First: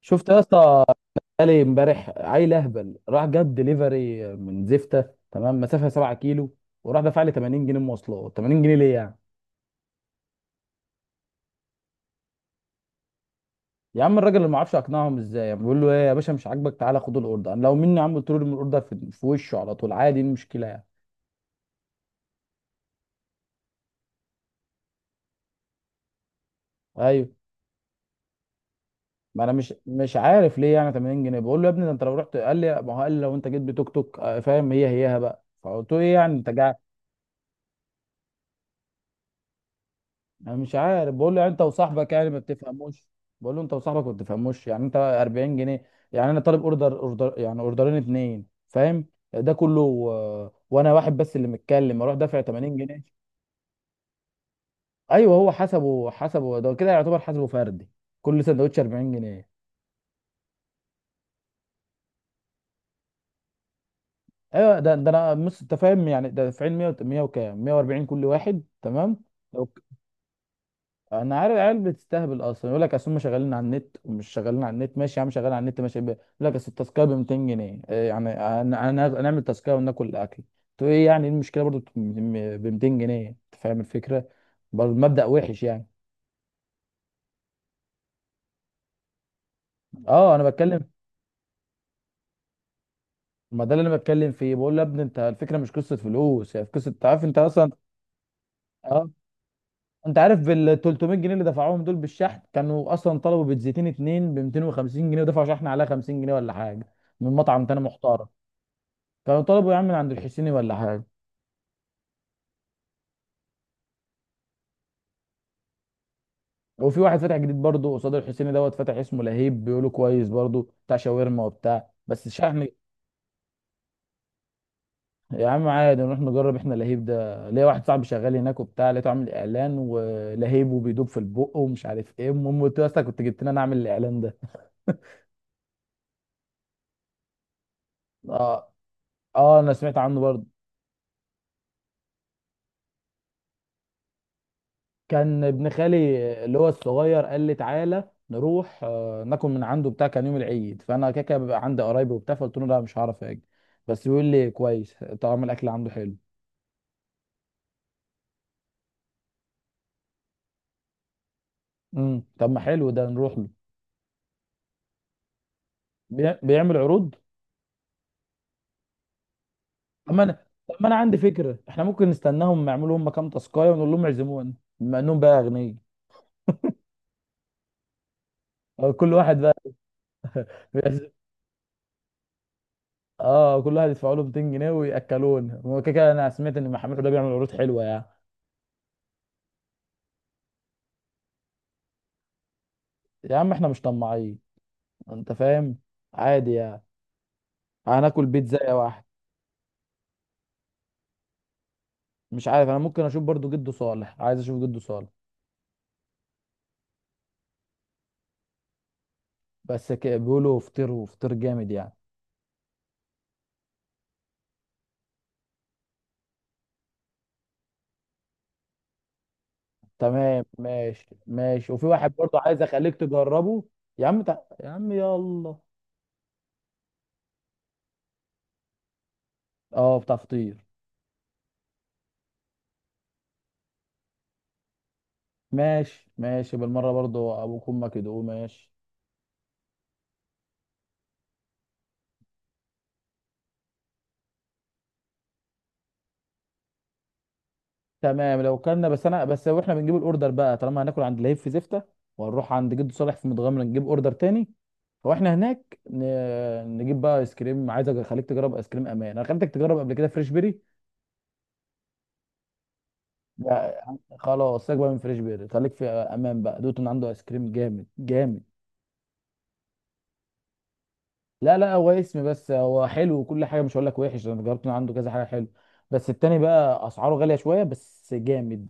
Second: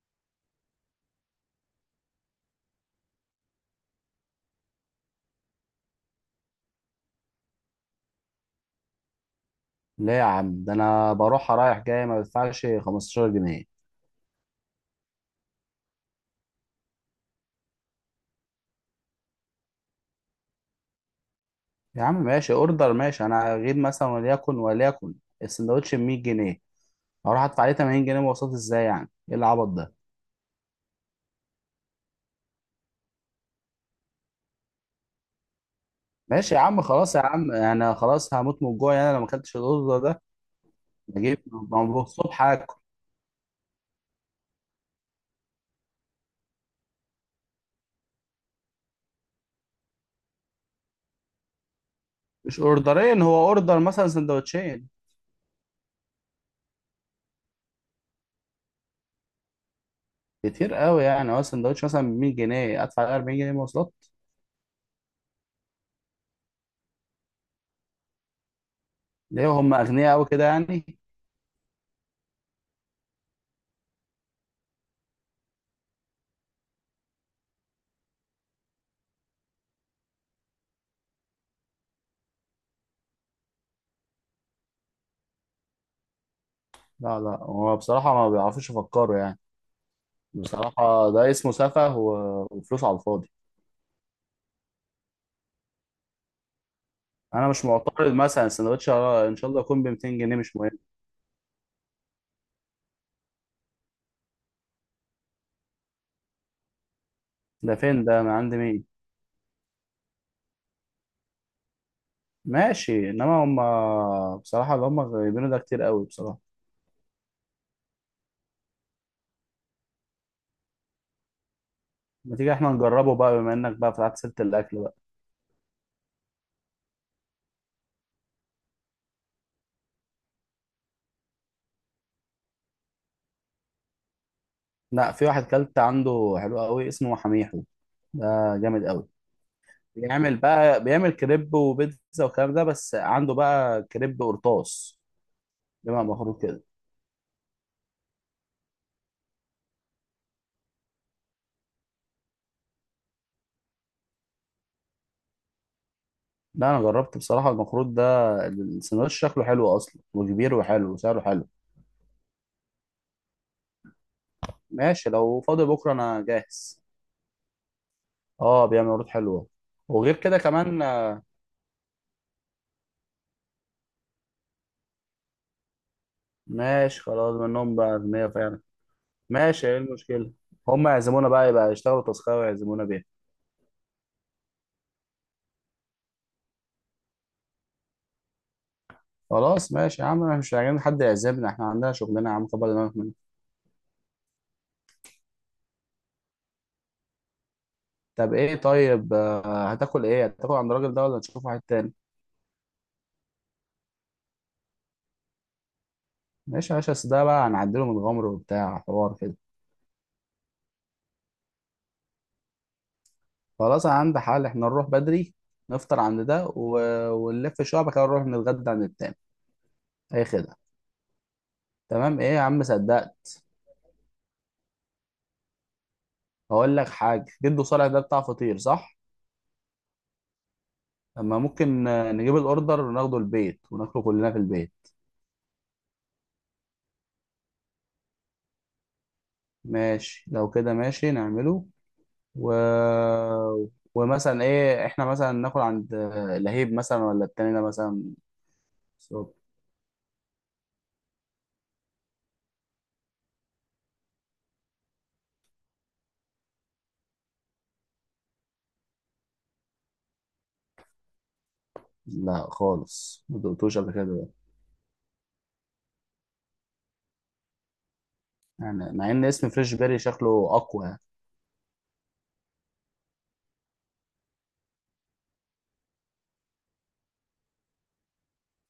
شفت يا اسطى؟ قالي امبارح عيل اهبل راح جاب دليفري من زفته، تمام مسافه 7 كيلو، وراح دفع لي 80 جنيه مواصلات. 80 جنيه ليه يعني؟ لا يا عم، ده انا بروح رايح جاي ما بدفعش 15 جنيه. يا عم الراجل اللي ما اعرفش اقنعهم ازاي، يعني بيقول له ايه يا باشا، مش عاجبك تعالى خد الاوردر. انا لو مني يا عم قلت له ارمي الاوردر في وشه على طول، عادي، ايه المشكله يعني؟ يا عم ماشي اوردر، ماشي. انا اجيب مثلا، وليكن السندوتش ب 100 جنيه، ايوه، هروح ادفع عليه 80 جنيه مواصلات؟ ازاي يعني؟ ايه ما انا العبط مش ده؟ مش عارف ليه يعني 80 جنيه. بقول له يا ابني ده انت لو رحت، قال لي، ما هو قال لي لو انت جيت بتوك توك فاهم، هي هيها بقى. فقلت له ايه يعني انت. ماشي يا عم، خلاص يا عم، انا خلاص هموت من الجوع يعني. انا لو ما اكلتش الاوردر ده انا مش عارف، بقول له بجيب، يعني انت ما هو وصاحبك يعني ما الصبح هاكل. بتفهموش. بقول له انت وصاحبك ما بتفهموش، يعني انت 40 جنيه، يعني انا طالب اوردر اوردر يعني اوردرين اتنين فاهم. ده كله وانا واحد بس اللي متكلم اروح دافع مش 80 جنيه. اوردرين، هو اوردر مثلا، سندوتشين. ايوه هو حسبه ده كده يعتبر حسبه فردي، كل سندوتش 40 جنيه. كتير قوي يعني، هو سندوتش مثلا ب 100 جنيه ادفع عليه 40 جنيه مواصلات؟ ايوه ده انا مش انت فاهم يعني، ده دافعين 100 100 وكام 140 كل واحد، تمام. ليه؟ هم اغنياء قوي كده يعني؟ انا عارف العيال بتستهبل اصلا. يقول لك اصل هم شغالين على النت ومش شغالين على النت. ماشي يا عم، شغال على النت ماشي. يقول لك اصل التاسكيه ب 200 جنيه. إيه يعني؟ انا نعمل تاسكيه وناكل الاكل. تو ايه يعني، إيه المشكله برضو ب 200 جنيه؟ انت فاهم الفكره، برضو المبدأ وحش يعني. لا لا، هو بصراحة ما بيعرفوش يفكروا يعني. اه انا بتكلم. بصراحة ده اسمه سفه و- وفلوس على الفاضي. ما ده اللي انا بتكلم فيه، بقول له يا ابني انت الفكره مش قصه فلوس، هي في قصه، انت عارف انت أنا مش اصلا. معترض، مثلا السندوتش اه. إن شاء الله يكون ب انت 200 جنيه، عارف مش مهم. بال 300 جنيه اللي دفعوهم دول بالشحن؟ كانوا اصلا طلبوا بيتزيتين اتنين ب 250 جنيه، ودفعوا شحن عليها 50 جنيه ولا حاجه، من مطعم ده تاني فين ده؟ محترم. من عند مين؟ كانوا طلبوا يا عم من عند الحسيني ولا حاجه. ماشي. إنما هما بصراحة اللي هما جايبينه ده كتير قوي بصراحة. وفي واحد فتح جديد برضه قصاد الحسيني دوت، فتح اسمه لهيب، بيقولوا كويس برضه، بتاع شاورما وبتاع، بس ما تيجي شحن. إحنا نجربه بقى، بما إنك بقى فتحت سيرة الأكل بقى؟ يا عم عادي نروح نجرب احنا لهيب ده، ليا واحد صاحبي شغال هناك وبتاع، لقيته عامل اعلان ولهيب وبيدوب في البق ومش عارف ايه. المهم قلت له يا اسطى كنت جبت لنا، اعمل الاعلان ده. لا، في واحد كلت عنده حلو قوي اسمه حميحو. ده اه. جامد قوي. اه انا سمعت عنه بيعمل برضه. بقى بيعمل كريب وبيتزا والكلام ده، بس عنده بقى كريب قرطاس، كان ابن خالي بما مخروط اللي كده. هو الصغير قال لي تعالى نروح ناكل من عنده بتاع، كان يوم العيد، فانا كده كده بيبقى عندي قرايبي وبتاع، فقلت له لا مش هعرف اجي. بس بيقول لي كويس، طعم الاكل عنده حلو. لا انا جربت بصراحه المخروط ده. السندوتش شكله حلو اصلا، وكبير وحلو وسعره حلو. طب ما حلو ده، نروح له. ماشي، لو فاضي بكره انا بيعمل جاهز. عروض. اه بيعمل عروض حلوه. وغير كده طب كمان ما انا عندي فكره، احنا ممكن نستناهم يعملوا هم كام تاسكايه ونقول لهم اعزمونا، بما انهم بقى اغنياء. ماشي خلاص، منهم بقى اغنياء فعلا. كل واحد بقى. ماشي، ايه المشكله؟ هم بيعزم- يعزمونا بقى، يبقى يشتغلوا تاسكايه ويعزمونا بيها. اه، كل واحد يدفع له 200 جنيه وياكلونا، هو كده كده انا سمعت ان محمد ده بيعمل عروض حلوه يعني. خلاص ماشي يا عم، احنا مش عايزين حد يعزمنا. احنا عندنا شغلنا يا عم، كبر دماغك منه. يا عم احنا مش طماعين، انت فاهم، عادي يعني، هناكل طب ايه؟ بيتزا واحد. طيب هتاكل ايه؟ هتاكل عند الراجل ده ولا نشوف واحد تاني؟ مش عارف، انا ممكن اشوف برضو جدو صالح، عايز اشوف جدو صالح. ماشي يا باشا، أصل ده بقى هنعدله من غمر وبتاع، حوار كده. بس بيقولوا فطير، وفطير جامد يعني. خلاص، انا عندي حل. احنا نروح بدري نفطر عند ده ونلف شويه، بعد كده نروح نتغدى عند التاني. اي تمام، خدعه؟ ماشي ماشي، وفي واحد تمام. ايه برضو يا عايز عم، اخليك صدقت. تجربه. يا عم يلا. هقول لك حاجه. جدو صالح ده بتاع فطير صح؟ اه بتاع فطير. اما ممكن نجيب الاوردر وناخده البيت وناكله كلنا في البيت. ماشي ماشي بالمره، برضو ابوك وامك يدوقوه، ماشي. ماشي، لو كده ماشي نعمله و... ومثلا ايه، احنا مثلا ناكل عند لهيب مثلا ولا التاني ده مثلا؟ تمام، لو كنا بس انا صوت. بس، واحنا بنجيب الاوردر بقى طالما هناكل عند لهيب في زفته، وهنروح عند جد صالح في متغمره نجيب اوردر تاني. واحنا هناك نجيب بقى ايس كريم، عايزك اخليك تجرب ايس كريم امان، انا خليتك تجرب قبل كده فريش بيري. لا خالص، ما دقتوش لا، قبل كده ده. خلاص سيبك بقى من فريش بيري، خليك في امان بقى دوت ان عنده ايس كريم جامد جامد. يعني مع ان اسم فريش بيري شكله اقوى يعني. لا لا هو اسم بس، هو حلو وكل حاجه، مش هقول لك وحش، انا جربت من عنده كذا حاجه حلو، بس التاني بقى اسعاره غاليه شويه، بس جامد.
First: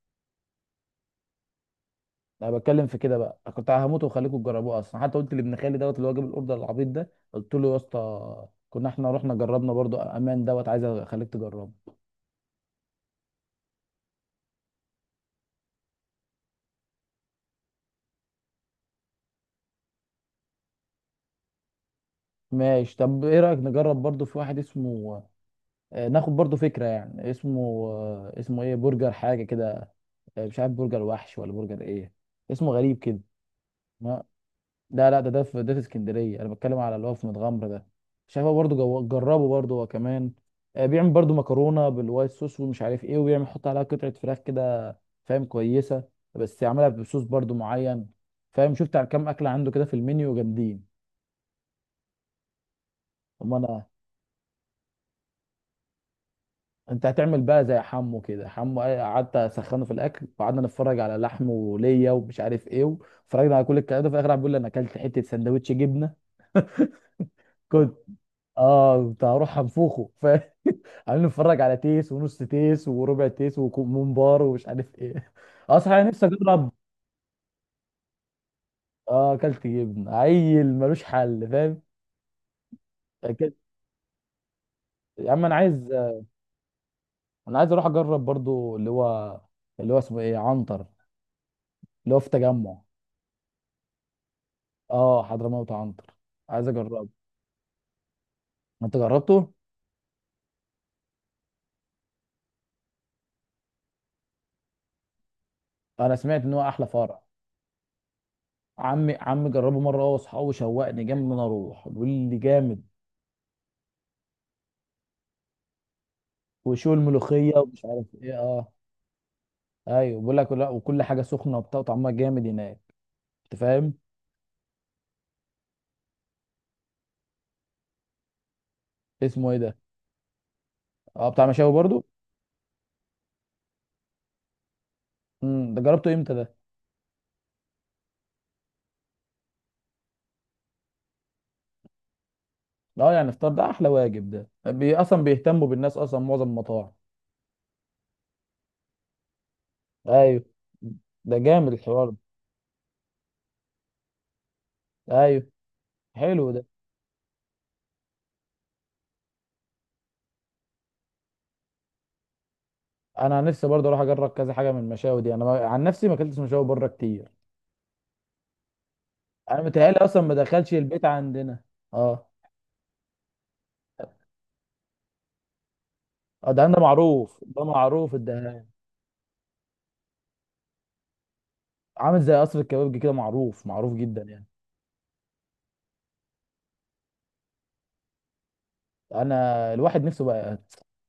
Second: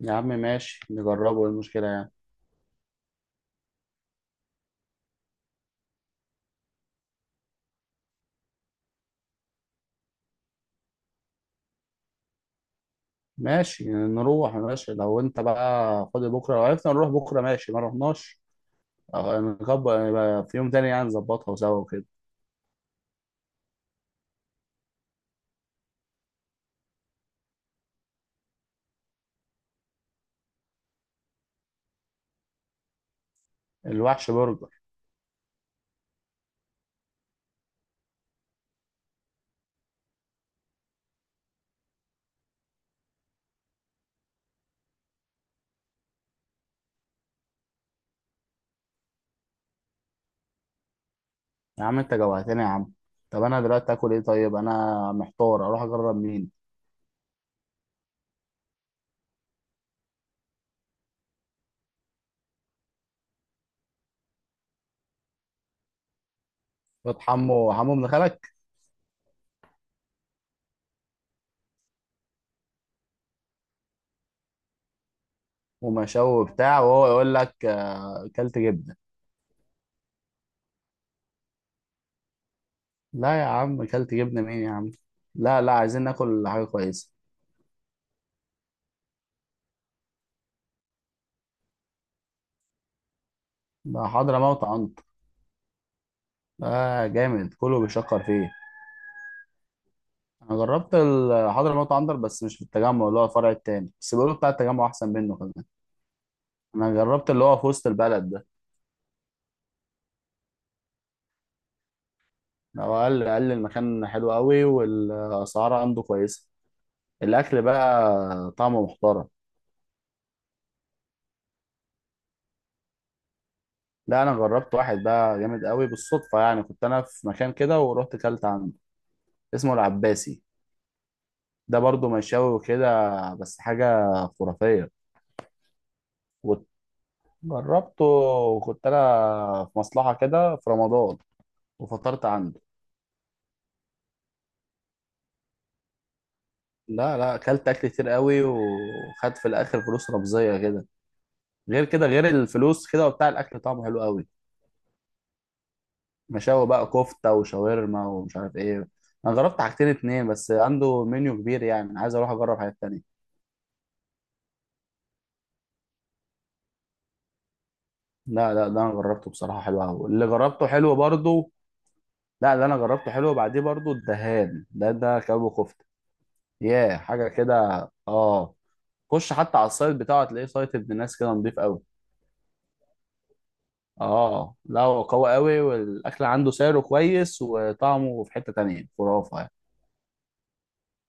يا عم ماشي، نجربه. ايه المشكلة يعني؟ انا بتكلم في كده بقى، أنا كنت هموت واخليكم تجربوه اصلا، حتى قلت لابن خالي دوت اللي هو جاب الاوردر العبيط ده، قلت له يا اسطى، كنا احنا رحنا جربنا برضو امان دوت، عايز اخليك تجربه. ماشي، نروح ماشي. لو انت بقى فاضي بكرة لو عرفنا نروح بكرة ماشي، ما رحناش اه، نكبر يبقى في يوم تاني يعني، نظبطها سوا وكده. ماشي. طب ايه رايك نجرب برضو في واحد اسمه، ناخد برضو فكره يعني، اسمه اسمه ايه، برجر حاجه كده. مش عارف برجر وحش ولا برجر ايه، اسمه غريب كده. الوحش برجر. لا لا، ده في اسكندريه، انا بتكلم على اللي هو في متغمر ده. شايفه برضو جربه برضو هو كمان. بيعمل برضو مكرونه بالوايت صوص ومش عارف ايه، وبيعمل يحط عليها قطعه فراخ كده، فاهم، كويسه، بس يعملها بصوص برضو معين، فاهم، شفت على كام اكله عنده كده في المنيو، جامدين. يا عم انت جوعتني يا عم. طب اما انا انا، دلوقتي اكل ايه؟ طيب انا محتار، اروح اجرب مين؟ انت هتعمل بقى زي حمو كده. حمو قعدت اسخنه في الاكل، وقعدنا نتفرج على لحمه وليا ومش عارف ايه، وفرجنا على كل الكلام ده، في الاخر قاعد بيقول لي انا اكلت حته سندوتش جبنه. فات حمو كنت، ابن خالك؟ اه كنت هروح انفخه. عمالين نتفرج على تيس ونص تيس وربع تيس وممبار ومش عارف ايه. اه صحيح، أنا نفسي ومشاوي اجرب. وبتاع، وهو يقول لك اه، كلت جبنة. اه اكلت جبن، عيل ملوش حل فاهم. لا يا أكلت- عم، كلت جبنة مين يا عم؟ يا عم لا لا، عايزين ناكل حاجة كويسة. انا عايز اروح اجرب برضو اللي هو، اللي هو اسمه ايه، عنتر، اللي هو في تجمع. ده حضرموت عنط؟ اه حضرموت عنتر، عايز اه اجربه. جامد، كله بيشكر فيه. انت جربته؟ انا جربت حضرموت عنتر، بس مش في التجمع، اللي هو الفرع التاني، بس بيقولوا بتاع التجمع احسن منه كمان. انا سمعت ان هو احلى انا فرع. جربت اللي هو في وسط البلد ده. عمي عمي جربه مره هو واصحابه، شوقني جامد ان انا اروح، بيقول لي جامد. هو قال لي المكان حلو قوي، والاسعار عنده كويسه. وشو الملوخيه الاكل ومش عارف ايه، بقى اه. طعمه محترم. ايوه بيقول لك لا، وكل حاجه سخنه وبتاع وطعمها جامد هناك، انت فاهم. لا، انا جربت واحد بقى جامد قوي بالصدفه يعني. كنت انا في مكان كده ورحت كلت عنده. اسمه ايه اسمه ده؟ العباسي. اه بتاع مشاوي ده برضو. برضه مشاوي وكده، بس حاجه خرافيه. ده جربته امتى ده؟ وجربته، وكنت انا في مصلحه كده في رمضان وفطرت عنده. اه يعني الفطار ده احلى واجب، ده بي اصلا بيهتموا بالناس اصلا معظم المطاعم. لا لا، اكلت اكل كتير قوي وخدت في الاخر فلوس ايوه، رمزيه كده. ده جامد غير كده، الحوار ده. غير الفلوس كده وبتاع، الاكل طعمه حلو قوي. ايوه، حلو ده. مشاوي بقى، كفته وشاورما ومش عارف ايه. انا جربت حاجتين اتنين بس، عنده منيو كبير يعني، انا عايز اروح اجرب حاجات تانية. انا عن نفسي برضه اروح اجرب كذا حاجه من المشاوي دي. انا عن نفسي ما اكلتش مشاوي بره كتير، لا لا ده انا جربته بصراحه انا حلو متهيألي قوي، اصلا اللي ما جربته دخلش حلو البيت برضه. عندنا. اه. لا، اللي انا جربته حلو. بعديه برضه الدهان، ده كباب وكفته. اه ده عندنا ياه حاجه معروف، كده. ده معروف اه. الدهان، خش حتى على السايت بتاعه، تلاقيه سايت ابن ناس كده، نضيف قوي. عامل زي قصر الكبابجي كده، معروف معروف جدا يعني. اه، لا هو قوي قوي، والاكل عنده سعره كويس، وطعمه في حته تانية خرافه يعني. انا الواحد نفسه بقى،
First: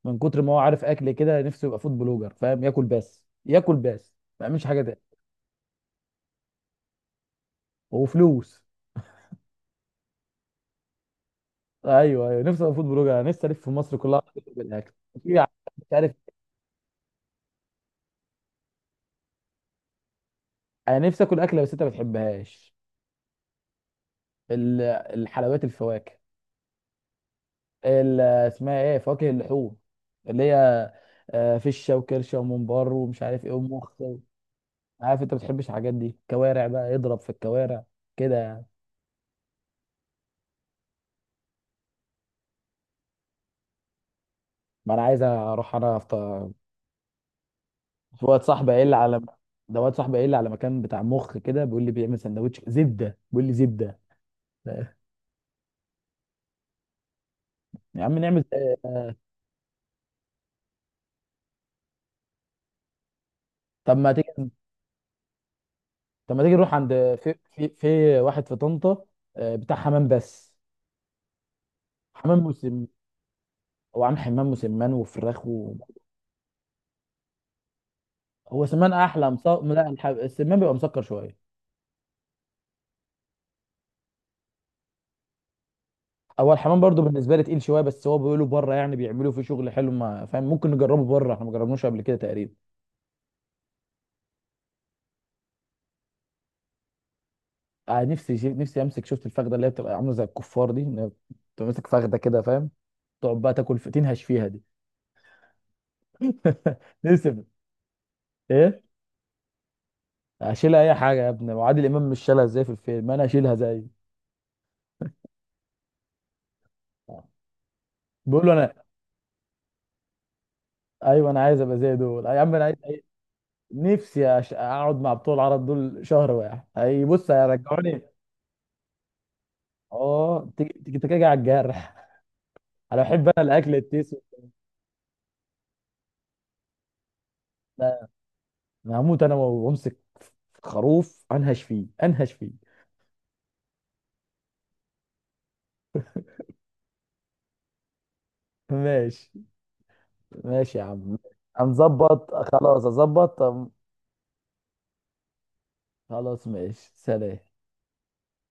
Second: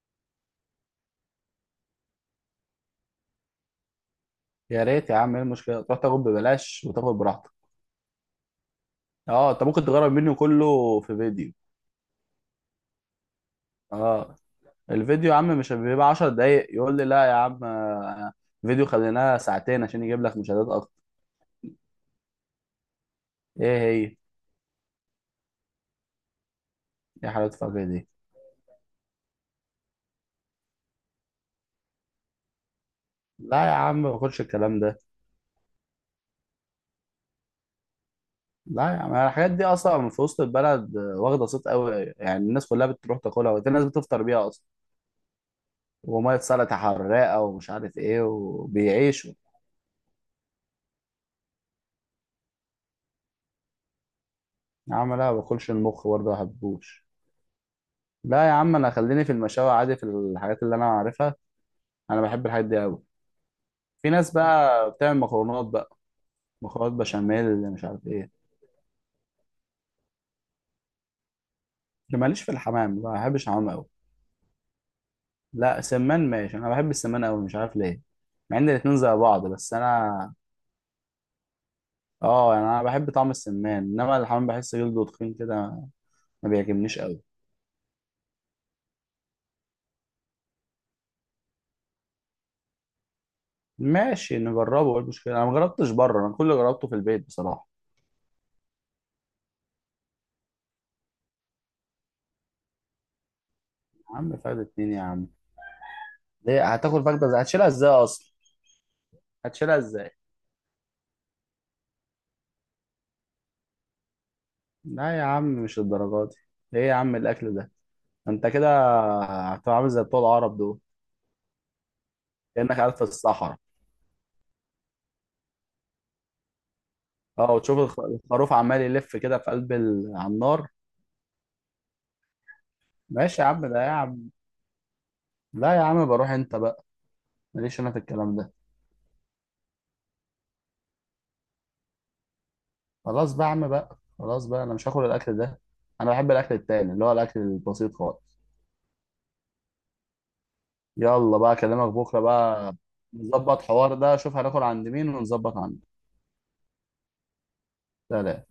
من كتر ما هو عارف اكل كده، نفسه يبقى فود بلوجر، فاهم، ياكل بس ياكل بس ما يعملش حاجه يا تاني. ريت يا عم، ايه المشكله؟ تروح تاكل ببلاش وتاكل براحتك. وفلوس. اه، انت ممكن تجرب منه كله في فيديو. ايوه ايوه، نفسي ابقى فود بلوجر، انا نفسي الف في مصر كلها اه، بالاكل. الفيديو يا في ع- عم مش مش بيبقى عارف. 10 دقايق. يقول لي لا يا عم فيديو خليناه ساعتين عشان يجيب لك مشاهدات اكتر. انا نفسي اكل اكله بس انت ما بتحبهاش، ايه هي؟ ال- الحلويات، الفواكه، ايه؟ حلاوه الفجر دي؟ اسمها ايه، فواكه اللحوم، اللي هي فشه وكرشه وممبار ومش عارف ايه لا يا ومخ. عم، ما باخدش الكلام ده. عارف انت ما بتحبش الحاجات دي، كوارع بقى، اضرب في الكوارع كده يعني. لا يا عم، الحاجات دي اصلا في وسط البلد واخده صيت قوي يعني. الناس كلها بتروح تاكلها، وفي ناس بتفطر بيها اصلا ما انا عايز اروح انا وميه افطر. سلطه حراقه ومش عارف ايه، في واد صاحبي قايل لي على، وبيعيشوا. ده واد صاحبي قايل لي على مكان بتاع مخ كده، بيقول لي بيعمل سندوتش زبده، بيقول لي زبده. يا عم لا، ما باكلش المخ برضه، ما بحبوش. يا عم نعمل لا يا عم، انا آه، خليني في المشاوي عادي، في الحاجات اللي انا عارفها. انا بحب الحاجات دي قوي. طب في ما ناس تيجي، بقى بتعمل مكرونات بقى، نروح عند، مكرونات في بشاميل في اللي مش عارف في ايه. واحد في طنطا، بتاع حمام بس. اللي حمام ماليش في مسم الحمام، ما بحبش الحمام قوي. هو عامل حمام مسمان وفراخ لا، سمان ماشي، انا بحب السمان قوي، مش عارف ليه. مع هو ان سمان الاتنين زي احلى بعض، بس لا، انا السمان بيبقى مسكر شويه. اه، يعني انا بحب طعم السمان، انما الحمام بحس جلده تخين كده، ما هو الحمام بيعجبنيش برضو قوي. بالنسبه لي تقيل شويه، بس هو بيقولوا بره يعني بيعملوا فيه شغل حلو، ما فاهم، ممكن نجربه بره، احنا ما جربناش قبل كده تقريبا. ماشي نجربه، ايه المشكله؟ انا ما جربتش بره، انا كل اللي جربته في البيت بصراحه. آه نفسي نفسي امسك، شفت الفخده اللي هي بتبقى عامله زي الكفار دي، إن هي بتبقى ماسك فخده كده فاهم، تقعد بقى تاكل يا تنهش عم فيها فايدة دي. اتنين يا عم. ليه هتاكل فايدة؟ نفسي ازاي في- هتشيلها؟ ازاي اصلا ايه. هتشيلها ازاي؟ اشيلها اي حاجه يا ابني، وعادل امام مش شالها ازاي في الفيلم، انا اشيلها زي. لا يا عم، مش الدرجات دي. ايه يا عم الاكل ده؟ بقول انت له كده انا. هتبقى عامل زي بتوع العرب دول، ايوه انا عايز ابقى زي دول يا عم، كانك قاعد في الصحراء. نفسي اقعد مع بتوع العرب دول شهر واحد، اي بص اه، وتشوف هيرجعوني. الخروف عمال يلف كده في قلب على اه النار. تيجي تيجي تيجي على الجرح. انا بحب، انا ماشي يا عم، الاكل ده يا التيسو. عم؟ لا يا عم، بروح انت بقى، ماليش انا في لا، الكلام ده. انا هموت انا وامسك خروف انهش فيه انهش فيه. خلاص بقى يا عم بقى، خلاص بقى، انا مش هاكل الاكل ده. انا بحب الاكل التاني، اللي هو الاكل البسيط خالص. ماشي. ماشي يا عم. يلا بقى، اكلمك بكره هنظبط، بقى، خلاص اظبط. نظبط طب حوار ده، شوف هناكل عند مين ونظبط عنده. خلاص ماشي، سلام. سلام.